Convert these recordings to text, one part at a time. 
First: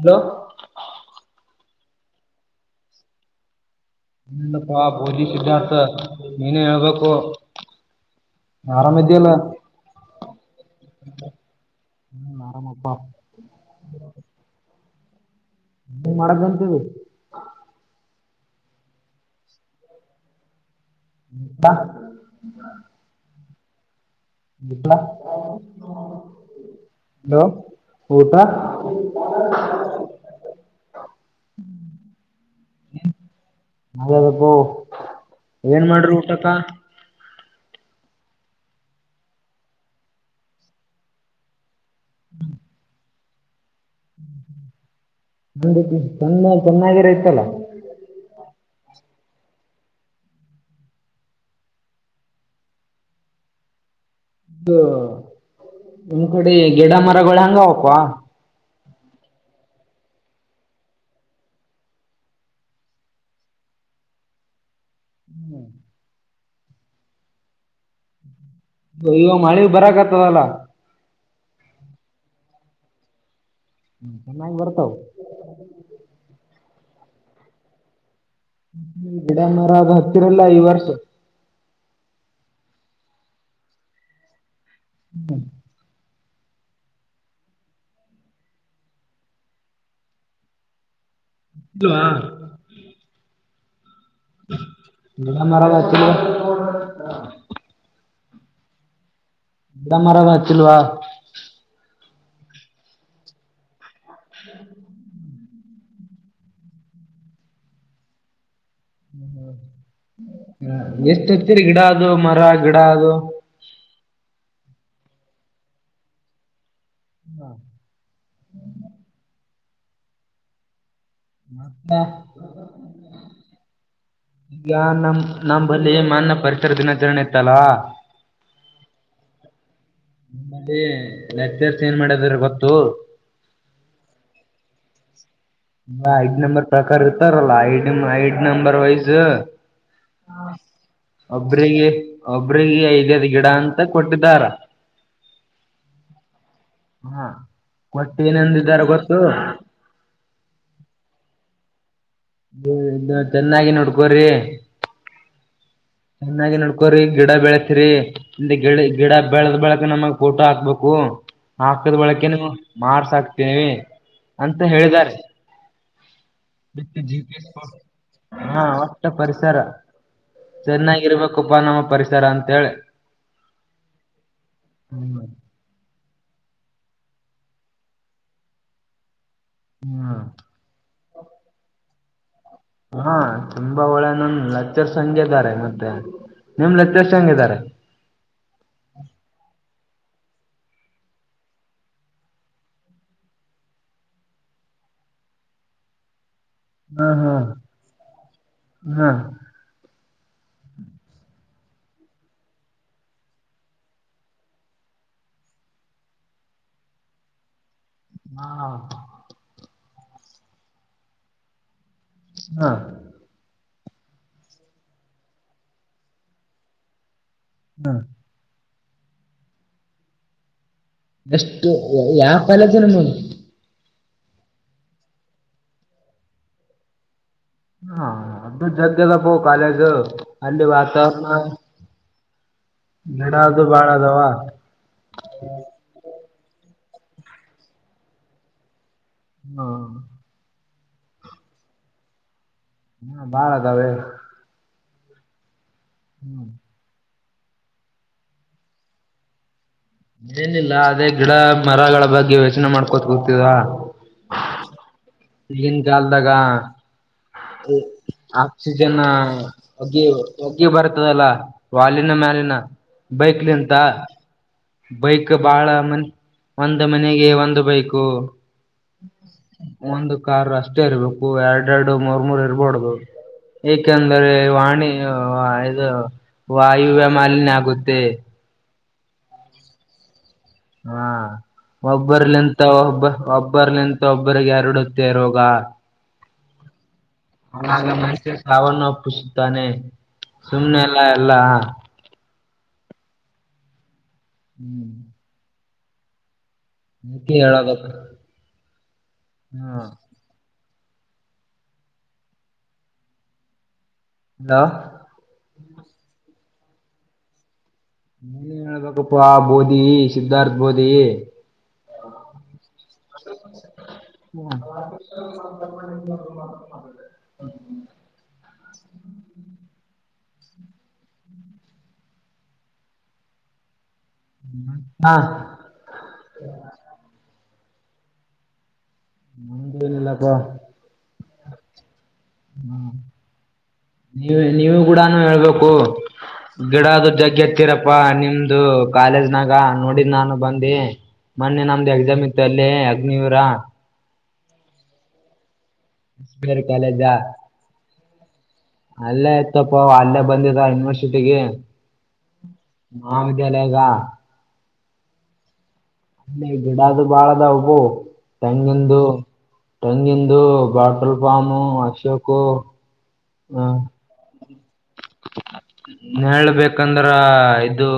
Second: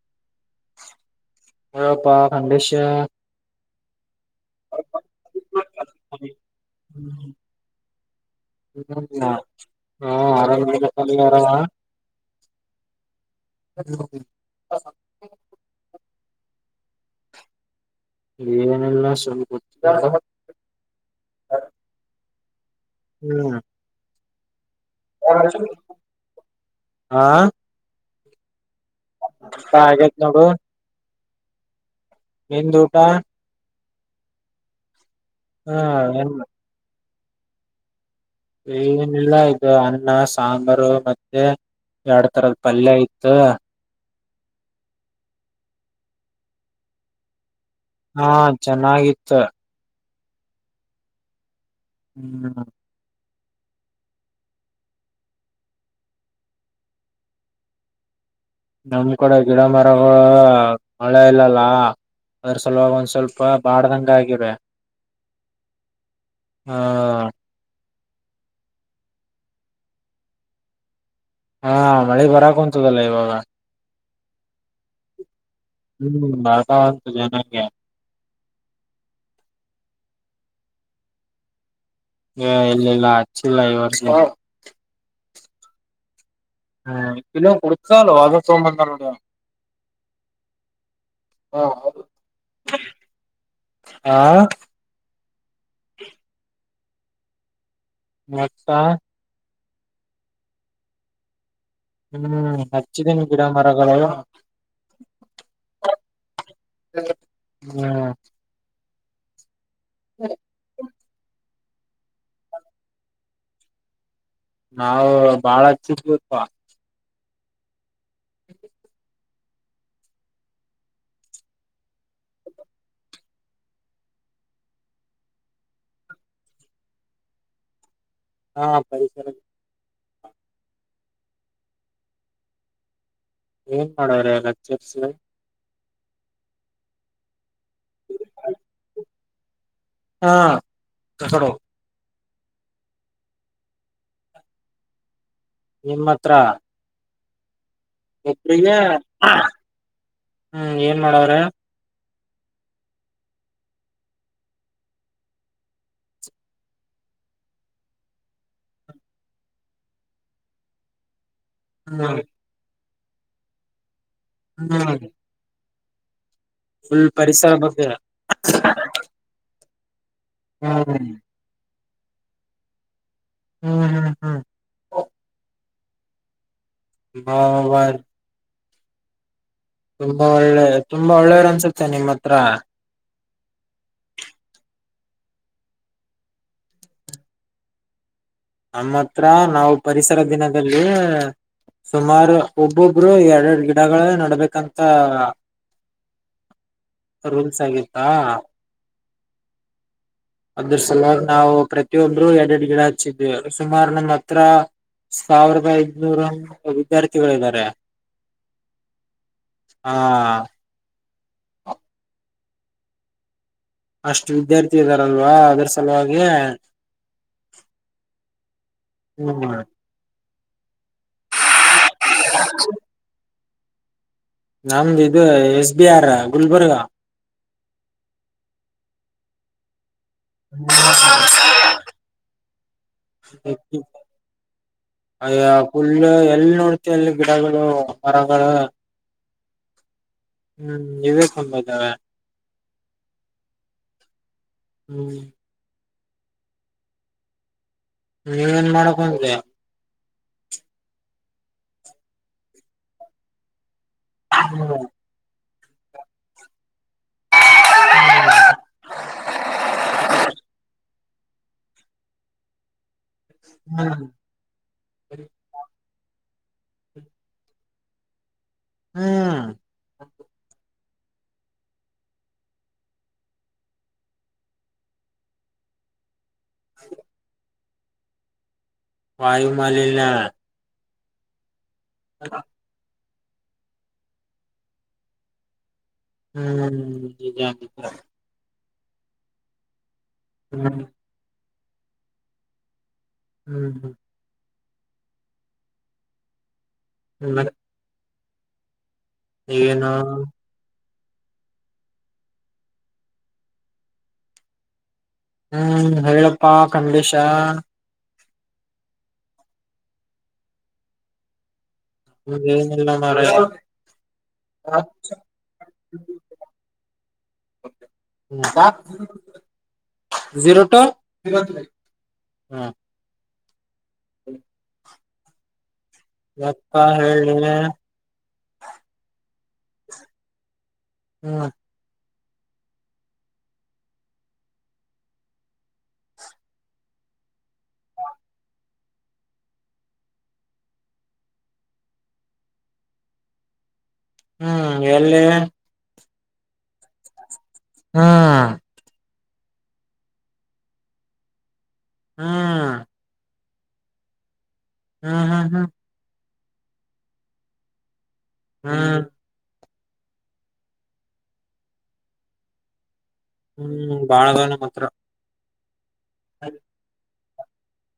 Hello ಹೇಳಪ ನಂದೀಶ ನಪ್ಪಾ ಬೋಜಿ ಸಿದ್ಧಾರ್ಥ ನೀನೇ ಹೇಳ್ಬೇಕು ಆರಾಮ ಆರಾಮಿದ್ಯಲ್ಲ ಇದೀರಾ ಹಂ ಆರಾಮ್ ಇದೀವಿ ಪ್ಪಾ ನೀನು ಆರಾಮ ಹ್ಮ ಆರಾಮಪ್ಪಾ [inaudible] ಎನ್ ಮಾಡಕುಂತಿದಿ. ಏನೆಲ್ಲ ಸುಮ್. [unintelligible] ತಾ ಹ್ಮ್ ಊಟ ಹಾ ಹಲೋ ಊಟ. ಊಟ ಆಗೈತಿ ನೋಡು. ಹ್ಮ ನಿಂದು ಊಟಾ. ಹಲೋ ಅಬ್ಬೋ ಏನ್ ಮಾಡ್ರಿ ಊಟಕ್ಕ. ಏನಿಲ್ಲ ಇದು ಅನ್ನ ಸಾಂಬಾರು ಮತ್ತೆ ಎರಡ್ ತರದ ಪಲ್ಯ ಐತ ಲೇ [inaudible] ನಂದ ಚನ್ನ ಚೆನ್ನಾಗಿರೋ ಇತಲ್ಲ ಹಾ ಚೆನ್ನಾಗಿತ್ತು ಹ್ಮ್ ಇದು ನಿಮ್ ಕಡೆ ಗಿಡ ಮರಗಳು ಹಂಗ ಹಕ್ವಾ ನಮ್ ಕೂಡ ಗಿಡ ಮರಗಳು ಮಳೆ ಇಲ್ಲಲ್ಲ ಅದ್ರ ಸಲುವಾಗ ಒಂದ್ ಸ್ವಲ್ಪ ಬಾಡ್ದಂಗ ಆಗೆದೇ ಹ್ಮ್ ಹಾ ಮಳಿ ಬರಕತದಲ. ಹಾ ಮಳಿ ಬರಕುಂತದಲ ಇವಾಗ. ಹ್ಮ ಚೆನ್ನಾಗಿ ಬರ್ತಾವ. ಹ್ಮ್ [unintelligible] ಜನಕ್ಕೆ. ಹುಂ ಗಿಡ ಮರ ಅದ ಹತ್ತಿರಲ್ ಈ ವರ್ಷ. ಏ ಇಲ್ಲ ಇಲ್ಲ ಹಚ್ಚಿಲ್ಲ ಇ ವರ್ಷ. [inaudible] ಹ [unintelligible] ತೊಂಬಂದಾನ್ ನೋಡಿವ. ಹಾ ಇಲ್ವಾ ಹಾ ಗಿಡ ಮರ ಎಲ್ಲ ಅತ್ತಿಲ್ಲೆನ್ಲೇ. [inaudible] ಮತ್ತ. ಗಿಡ ಮರಗಳ ಅತ್ತಿಲ್ವ. ಹ್ಮ್ ಹಚ್ಚಿದ್ದೀನಿ ಗಿಡ ಮರಗಳು. ಹ್ಮ್ [unintelligible] ಎಷ್ಟ ಹತ್ತೀರಿ ಗಿಡ ಅದು ಮರ ಗಿಡ ಅದು. ನಾವು ಬಾಳಚ್ಚು ಗತ್ವಾ. ಹಾ [inaudible] ಮತ್ತ ಈಗ ನಮ ನಮ್ಮ ಬಲ್ಲಿ ಮನ್ನೆ ಪರಿಸರ ದಿನಾಚರಣೆ ಇತ್ತಲ್ಲ. ಹಾ ಪರಿಸರ ಮಾಡಿ ಲೆಕ್ಚರ್ಸ್ ಏನ್ ಮಾಡದ್ರ ಗೊತ್ತು. ಏನ್ ಮಾಡೋ್ರ ಲೆಕ್ಚರ್ಸ್. ಐಡ್ ನಂಬರ್ ಪ್ರಕಾರ ಇರ್ತಾರಲ್ಲ ಐ ಐಡ್ ನಂಬರ್ ವೈಸ್. ಹಾ ಕಕಡು ಒಬ್ರಿಗೆ ಒಬ್ರಿಗೆ ಐದದ್ ಗಿಡ ಅಂತ ಕೊಟ್ಟಿದ್ದಾರ. ನಿಮ್ಮ ಹತ್ರ. ಹಾ ಕೊಟ್ಟು ಒಬ್ರಿಗೆ ಏನೆಂದಾರ ಗೊತ್ತು. ಹ್ಮ್ ಏನ್ ಮಾಡವ್ರೇ. ಇ ಚೆನ್ನಾಗಿ ನೋಡ್ಕೋ್ರಿ. ಚೆನ್ನಾಗಿ ನೋಡ್ಕೋರಿ ಗಿಡ ಬೆಳೆಸ್ರರಿ. ಇ ಗಿಡ ಗಿಡ ಬೆಳೆದ ಬೆಳಕ ನಮಗ್ ಫೋಟೋ ಹಾಕ್ಬೇಕು. ಹಾಕದ ಹ್ಮ್ ಬಳಕೆನು ಮಾರ್ಸಾಕ್ತೀನವಿ ಅಂತ ಹ್ಮ್ ಹೇಳಿದಿದ್ದಾರೆ. ಫುಲ್ ಪರಿಸರ ಬಗ್ಗೆ ಹಾ ಪಟ್ಟ ಪರಿಸರ ಹ್ಮ್ ಚೆನ್ನಾಗಿರ್ಬೇಕ ಉಪ್ಪ ನಮ್ಮ ಪರಿಸರ ಅಂತೇಳಿ ಹ್ಮ್ ಹ್ಮ್ ಹ್ಮ್ ಹ್ಮ ಹಿಬಲ್ ಹ್ಮ್ ತುಂಬಾ ಒಳ್ಳೆ ತುಂಬಾ ಒಳ್ಳೆಯವರ್ ಅನ್ಸುತ್ತೆ ನಿಮ್ಮ ಹತ್ರ. ಹಾ ತುಂಬಾ ಒಳ್ಳೆ ನನ್ ಲೆಚ್ಚರ್ಸ್ ಹಂಗ ಇದಾರೆ ಮತ್ತೆ ನಿಮ್ ಲೆಚ್ಚರ್ಸ್ ಹೆಂಗಿದರೆ. ನಮ್ಮ ಹತ್ರ ನಾವು ಪರಿಸರ ದಿನದಲ್ಲಿ. ಸುಮಾರು ಒಬ್ಬೊಬ್ರು ಎರರಡು ಗಿಡಗಳ ನಡಡ್ಬೇಕಂತ ಹಾ ಹಾ ರೂಲ್ಸ್ ಆಗತ್ತಾ ಹಾ ಅದ್ರ ಸಲ ನಾವು ಪ್ರತೊಂದ್ರು ಎರಡ್ ಎರಡ್ ಗಿಡ ಹಚ್ಚಿದವಿ ಸುಮಾರ ನ ಅತ್ರ ಸಾವಿರದ ಐದನೂರ ವಿದ್ಯಾರ್ಥಿಗಳಾರೆ ಹಾ ಹೌದು ಹಾ ಹಾ ಅಷ್ಟು ವಿದ್ಯಾರ್ಥಿ ಇದ್ದಾರಲ್ವಾ ಅದ್ರ ಸಲುವಾಗಿ ಹ್ಮ ಹ್ಮ ಮಾಡ್ ಎಷ್ಟು ಯಾವ ಪಲದಿನ ನಮ್ದ ಇದು ಎಸ್ ಬಿ ಆರ್ ಗುಲ್ಬರ್ಗ ಹಾ ಅದು ಜಗ್ಗಗ ಪ ಕಾಲೇಜ್ ಅಲ್ಲಿ ವಾತಾವರಣ ನಡ ಅದು ಬಾಳ ಅದವಾ ುಲ್ಲ ಎಲ್ಲಿ ನೋಡ್ತಿ ಎಲ್ಲಿ ಗಿಡಗಳು ಮರಗಳು ಹಾ ಹ್ಮ್ ಇದೇ ತುಂಬ್ದಾವ ಹಾ ಬಾಳ ಅದಾವೆ ಹ್ಮ್ ಹ್ಮ್ ನೀವೇನ್ ಮಾಡಕ್ಂದ್ರಾ ಏನಿಲ್ಲ ಅದೇ ಗಿಡ ಮರಗಳ ಬಗ್ಗೆ ಯೋಚನೆ ಮಾಡ್ಕೋತ ಹೋಗ್ತಿದವಾ ಹ್ಮ ಇಲ್ಲಿನ್ ಕಲ್ದಾಗ ಆಕ್ಸಿಜನ್ ಒಗ್ಗಿ ಒಗ್ಗಿ ಬರ್ತದಲ್ಲ ವಾಲಿನ ಮ್ಯಾಲಿನ ಬೈಕ್ಲಿಂತ ಹ್ಮ್ ಬೈಕ್ ಬಹಳ ಮ ಒಂದು ಮನೆಗೆ ಒಂದು ಬೈಕು ಹ್ಮ ಒಂದು ಕಾರ್ ಅಷ್ಟೇ ಇರ್ಬೇಕು ಎರಡ್ ಎರಡು ಮೂರ್ ಮೂರ್ ಇರಬೋಡುದು ಏಕೆಂದ್ರೆ ವಾಣಿ ಇದು ವಾಯುವ್ಯ ಮಾಲಿಿನ್ಯ ಆಗುತ್ತೆ ವಾಯು ಮಾಲಿನ್ಯ ಹಾ ಒಬ್ಬರ್ಲಿಂತ ಮ ಒಬ್ಬ ಒಬ್ಬರ್ ನಿಂತ ಒಬ್ಬರಿಗೆ ಎರಡುತ್ತ ಇರುವೋಗ ಹ್ಮ್ ನಿಜ ನಿಜ ಮ ಸಾವಣ ಪುಸುತ್ತಾನೆ ಹ್ಮ್ ಸುಮ್ಮ್ನೆಲ್ಲ ಎಲ್ಲಾ ಹ್ಮ್ ಹ್ಮ್ [inaudible] ಹ್ಮ್ ನತಿ ಮತ್ ಹೇಳಬೇಕ ಏನು ಅಲ ಹ್ಮ್ ಹೇಳಪ್ಪಾ ಖಂಡೇಶ ನೀನ್ ಹೇಳ್ಬೇಕಪ್ಪ ಬೋದಿ ಸಿದ್ಧಾರ್ಥ ಬೋದಿ ಹನ ಎಲ್ಲ ಮರ ಹ್ಮ ಮಾತ್ರ ಹ್ಮ ಹ್ಮ ಜೀರೋ ಟು ಜೋರ್ ತ್ರೀ ಹೆ ಹಾ ಮತ್ತ ಹೇಳಿ ನೀನೆ ನ್ದು ಏನಿಲ್ಲಾಪ್ಪ ಹ್ಮ್ ಹ್ಮ ನೀವ ನೀವು ಕೂಡಾನ ಹೇಳ್ಬೇಕು ಗಿಡದು ಜಗ್ಗೆ ಎತ್ತೀರಪ್ಪಾ ನಿಮ್ದು ಕಾಲೇಜ್ನಾಗ ನೋಡ್ ನಾನು ಬಂದ ಮೊನ್ನೆ ನಮ್ದು ಎಕ್ಸಾಮ್ ಇತ್ತು ಅಲ್ಲೇ ಅಗ್ನೂವಿರ ಹ್ಮ್ ಎಲ್ಲಿ ಬೇರೆ ಕಾಲೇಜಾ ಹಾ ಅಲ್ಲೇ ಆಯ್ತಪ್ಪ ಅಲ್ಲೇ ಬಂದಿದ ಯೂನಿವರ್ಸಿಟಿಗೆ ಹ್ಮ್ ಬೆಳಗ ಹ್ಮ್ ಹ್ಮ್ ಹ್ಮ್ ಇ ಗಿಡದು ಬಾಳದ ಉಬ ತಂಗಂದು ಹ್ಮ್ ತಂಗಿಂದು ಬಾಟಲ್ ಪಾಮು ಅಶೋಕ ಹ್ಮ್ ಬಾಳ ಜನ ಮಾತ್ರ ಹೇಳ್ಬೇಕಂದ್ರ ಇದು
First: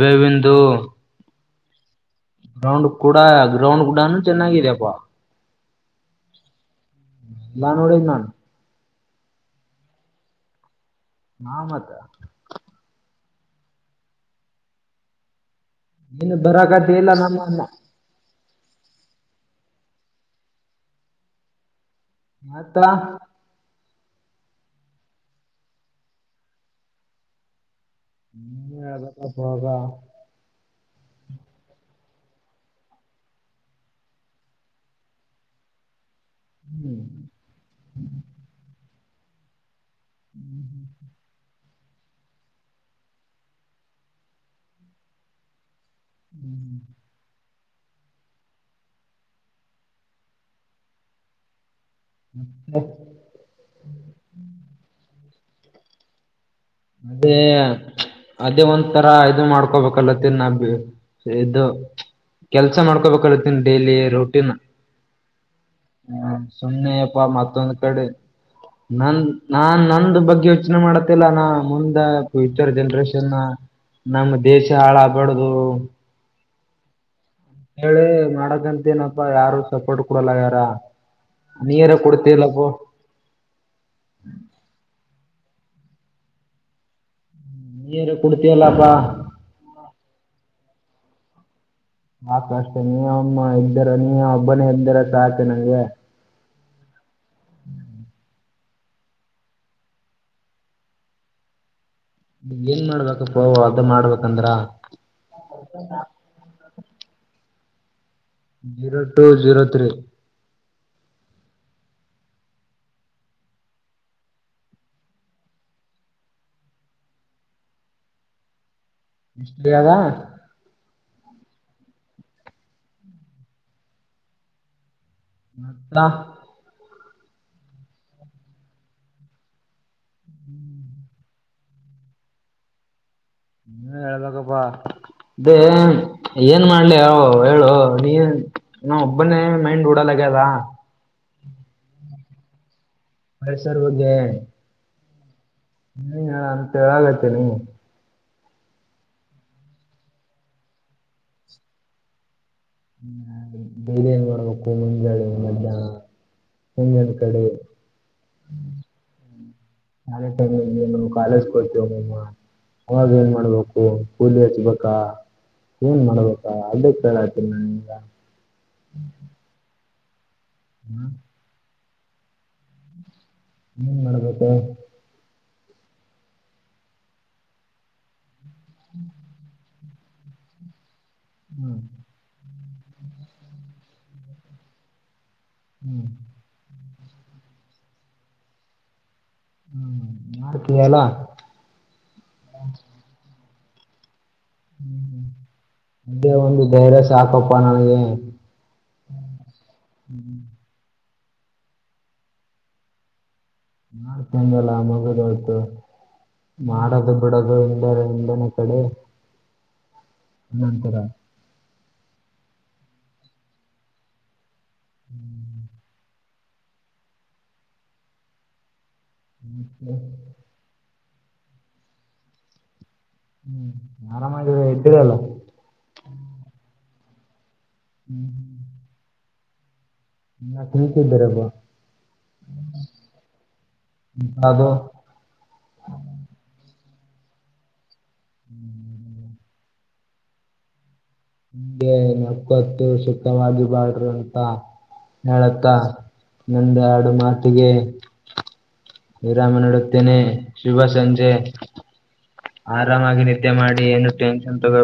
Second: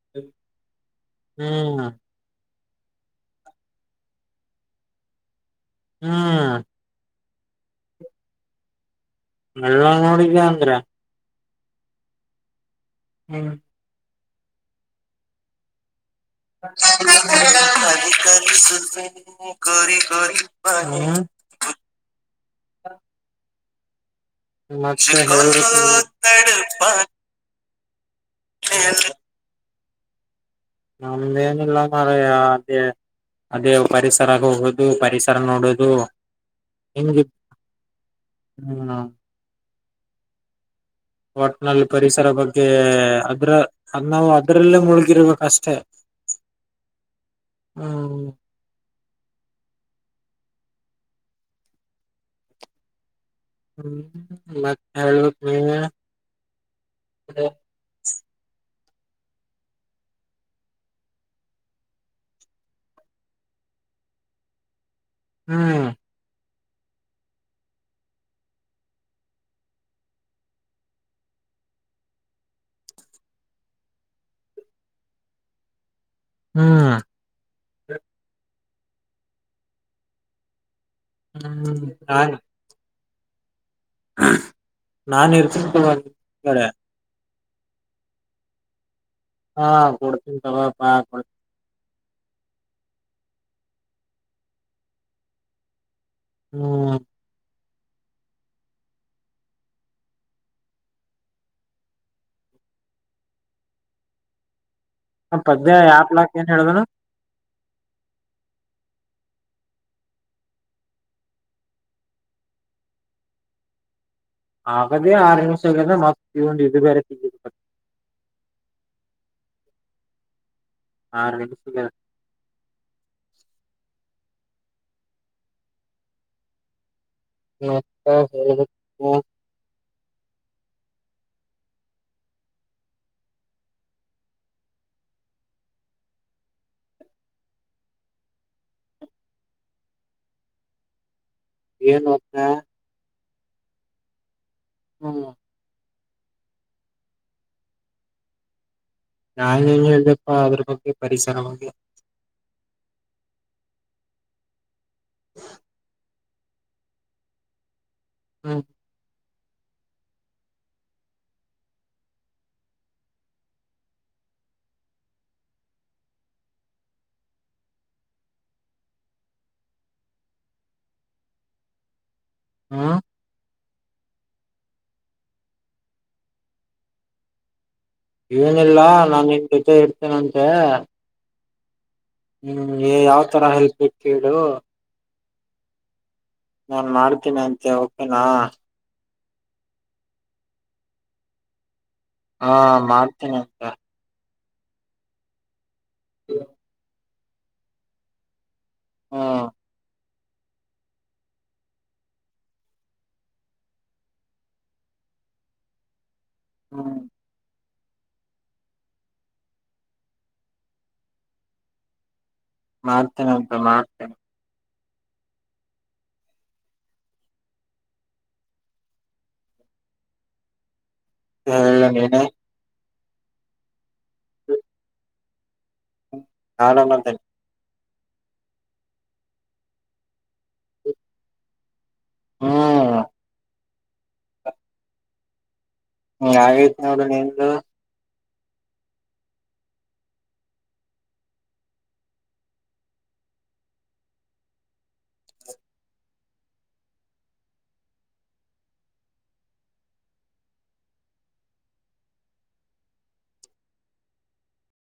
ಬೇವಂದು ಹ್ಮ್ ಗ್ರೌಂಡ್ ಕೂಡ ಗ್ರೌಂಡ್ ಕೂಡನು ಚೆನ್ನಾಗಿದೆಪ್ಪಾ ಹ್ಮ್ ನಾ ನೋಡ ನಾನು ಎಲ್ಲ ನೋಡಿದ ಅಂದ್ರ ನ ಮತ ಹ್ಮ ನೀನ್ ಬರಾಕತಿ ಇಲ್ಲ ನಮ್ಮನ್ನ [inaudible] ಮತ್ [inaudible] ನೀನೇ ಹೇಳಬೇಕಪ್ಪ ನಮ್ದೇನಿಲ್ಲ ಮಾರಾಯಾ ಅದೇ ಅದೇ ಪರಿಸರ ಹೋಗೋದು ಪರಿಸರ ನೋಡೋದು ಹ್ಮ [inaudible] ಒಟ್ನಲ್ಲಿ ಪರಿಸರ ಬಗ್ಗೆ ಅದ್ರ ಅದ ನಾವು ಅದ್ರಲ್ಲೇ ಮುಳುಗಿರ್ಬೇಕ ಅಷ್ಟೇ [inaudible] ಹ್ಮ ಹ್ಮ್ ಹ್ಮ್ ಮತ್ತ ಹೇಳ್ಬೇಕ್ ನೀನೆ ಅದೇ ಅದೇ ಒಂತರ ಇದು ಮಾಡ್ಕೊಬೇಕಲ್ಲ [unintelligible] ಇದು ಕೆಲ್ಸ ಮಾಡ್ಕೋಬೇಕಾಗತ್ತೀನಿ ಡೈಲಿ ರೋಟೀನ್ ಹ್ಮ್ ಹ್ಮ ಸುಮ್ಮ್ನೆಯಪ್ಪಾ ಮತ್ತೊಂದ್ ಕಡೆ ನನ್ ನಾನ್ ನಂದು ಬಗ್ಗೆ ಯೋಚನೆ ಮಾಡತ್ತಲ್ಲ ನಾ ಮುಂದ ಫ್ಯೂಚರ್ ಜನ್ರೇಷನ ನಮ್ಮ ದೇಶ ಹಾಳಾಗಬಾರ್ದು ಹ್ಮ್ ಹೇಳಿ ಮಾಡಕಂತ ಅಪ್ಪಾ ಯಾರು ಸಪೋರ್ಟ್ ಕೊಡಲ್ಲ ಯಾರ ನೀ ಹ್ಮ್ ಯಾರ ಕೊಡ್ತಿಯಲ್ಲಪ್ಪೋ ನಾ ಇರ್ತನಿ ನಿನ್ ಕಡೆ ನೀಯರ ಕೊಡ್ತಿಯಲ್ಲಪ್ಪ ಹಾ ಕೊಡ್ತೀನಿ ತಗೋಪಾ ಕೊಡ್ತಿನಿ ಸಾಕ ಅಷ್ಟೆ ನೀ ಅಮ್ಮ ಇದದ್ದರ ನೀ ಓಬ್ಬನೇ ಇದ್ದಾರ ಸಾಕು ನಂಗೆ ಹ್ಮ್ ಏನ್ ಮಾಡ್ಬೇಕಪ್ಪವು ಅದ ಮಾಡ್ಬೇಕಂದ್ರ ಆ ಪದ್ಯ ಆಪ್ ಲಾಕ್ ಏನ್ ಹೇಳ್ದನು ಜಿರೋ ಟು ಜೀರೋ ತ್ರೀ ಹಾಗದೇ ಆರು ನಿಮಿಷ ಆಗದ ಮತ್ ಇವಂದ್ ಇದು ಬೇರೆ ತಿಂಡಿ ಇಷ್ಟೇ ಆದ ಹ ಸಿಗ [unintelligible] ತ ಮತ್ತಾ ಬೇರೆದು ಹ್ಮ್ [inaudible] ನೀನೇ ಹೇಳ ಬೇಕ್ಕಪ್ಪಾ ಏನ್ ಮಾಡ್ಲಿಯೋ ಹೇಳೋ ನೀನ್ ನಾ ಒಬ್ಬನೇ ಮೈಂಡ್ ಓಡಲ್ಲಾಗ ಅದ ಏನ್ ಒಬ್ನೇ ಹೆಸರು ಹುದ್ದೆ ಹೂ ಹ ಅಂತ ಹೇಳಗೈತಿ ನೀವು ಯಾರಿಗೆ ಹೇಳ್ದಪ್ಪಾ ಅದ್ರ ಬಗ್ಗೆ ಪರಿಸರವಾಗಿ ಬೇರೆಂಗ ಬರ್ಬೇಕು ಮುಂಜೆ ಮ ಮುಂಜ ಕಡೆ ಹಾ ಕಾಲೇಜು ಟೈಮ್ ಅಲ್ಲಿ ನಿಮ್ ಕಾಲೇಜ್ ಹೋಯ್ತಿಯಲ್ಲಮ್ಮ ಅವಾಗ ಏನ್ ಮಾಡ್ಬೇಕು ಕೂಲಿ ಹಚ್ಬೇಕಾ ಏನ್ ಮಾಡ್ಬೇಕ ಅದು ಕೇಳಕ ಕೊಡ್ತೀನಿ ನಾನ್ ಹೂ ಹಾ ಹೂ ಗೊತ್ತಾಗಲ್ಲ ಏನಿಲ್ಲಾ ನಾನ್ ನಿನ್ ಜೊತೆ ಇರತೇನಂತೆ ಹೂ ಹೇ ಯಾವ್ ತರ ಹೆಲ್ಪ್ ಬೇಕ ಕೇಳು ಹೂ ನಾನ್ ಮಾಡ್ತೇನಿ ಅಂತೆ ಓಕೇನಾ ಹೂ ಮಾಡ್ತೀನಿ ಅಲ್ಲಾ ಹಾ ಮಾಡ್ತೇನೆ ಅಂತೆ ಹೂ ಅದೇ ಒಂದು ಧೈರ್ಯ ಸಾ ಸಾಕಪ್ಪ ನನಗೆ ಹಾ ಹೂ ಮಾಡ್ತಂಗಲ್ಲ ಮಗದ ಹೊಯತು ಹ್ಮ್ ಮಾಡದು ಕೊಡೋದು ಇಂದ ಎಂದನೇ ಕೊಡು ನಂತರ ಮಾಡ್ತೇನೆ ಅಂತೆ ಮಾಡ್ತೇನೆ ಹೂ ಮತ್ತೆ ಹೇಳ ನೀನೆ ಹೂ ಆರಾಮಾಗಿಯೇ ಇದೆಲ್ಲ ಆಡಲಂತೆ ಹೂ ಹೂ ನ ತಿಂತಿದ್ದೇರಬ್ಬಂತ ಹ್ಮ್ ಹೂ ಆಯ್ತು ಹೋಗ್ ಯತಿ ನೋಡ್ ಹೆಂಗ ಹೂ ನಿಗೆ ನಪ್ಪತ್ತು ಸುಖವಾಗಿ ಭಳ್ರೋ ಅಂತ ಹೇಳಕ್ಕ ನಂದು ಆಾಡು ಮಾತಿಗೆ ವಿರಾಮ ನಿಡುತ್ತೇನೆ ಶುಭ ಸಂಜೆ ಆರಾಮಾಗಿ ನಿದ್ದೆ ಮಾಡಿ ಏನು ಟೆನ್ಷನ್ ತಗೊಂಡ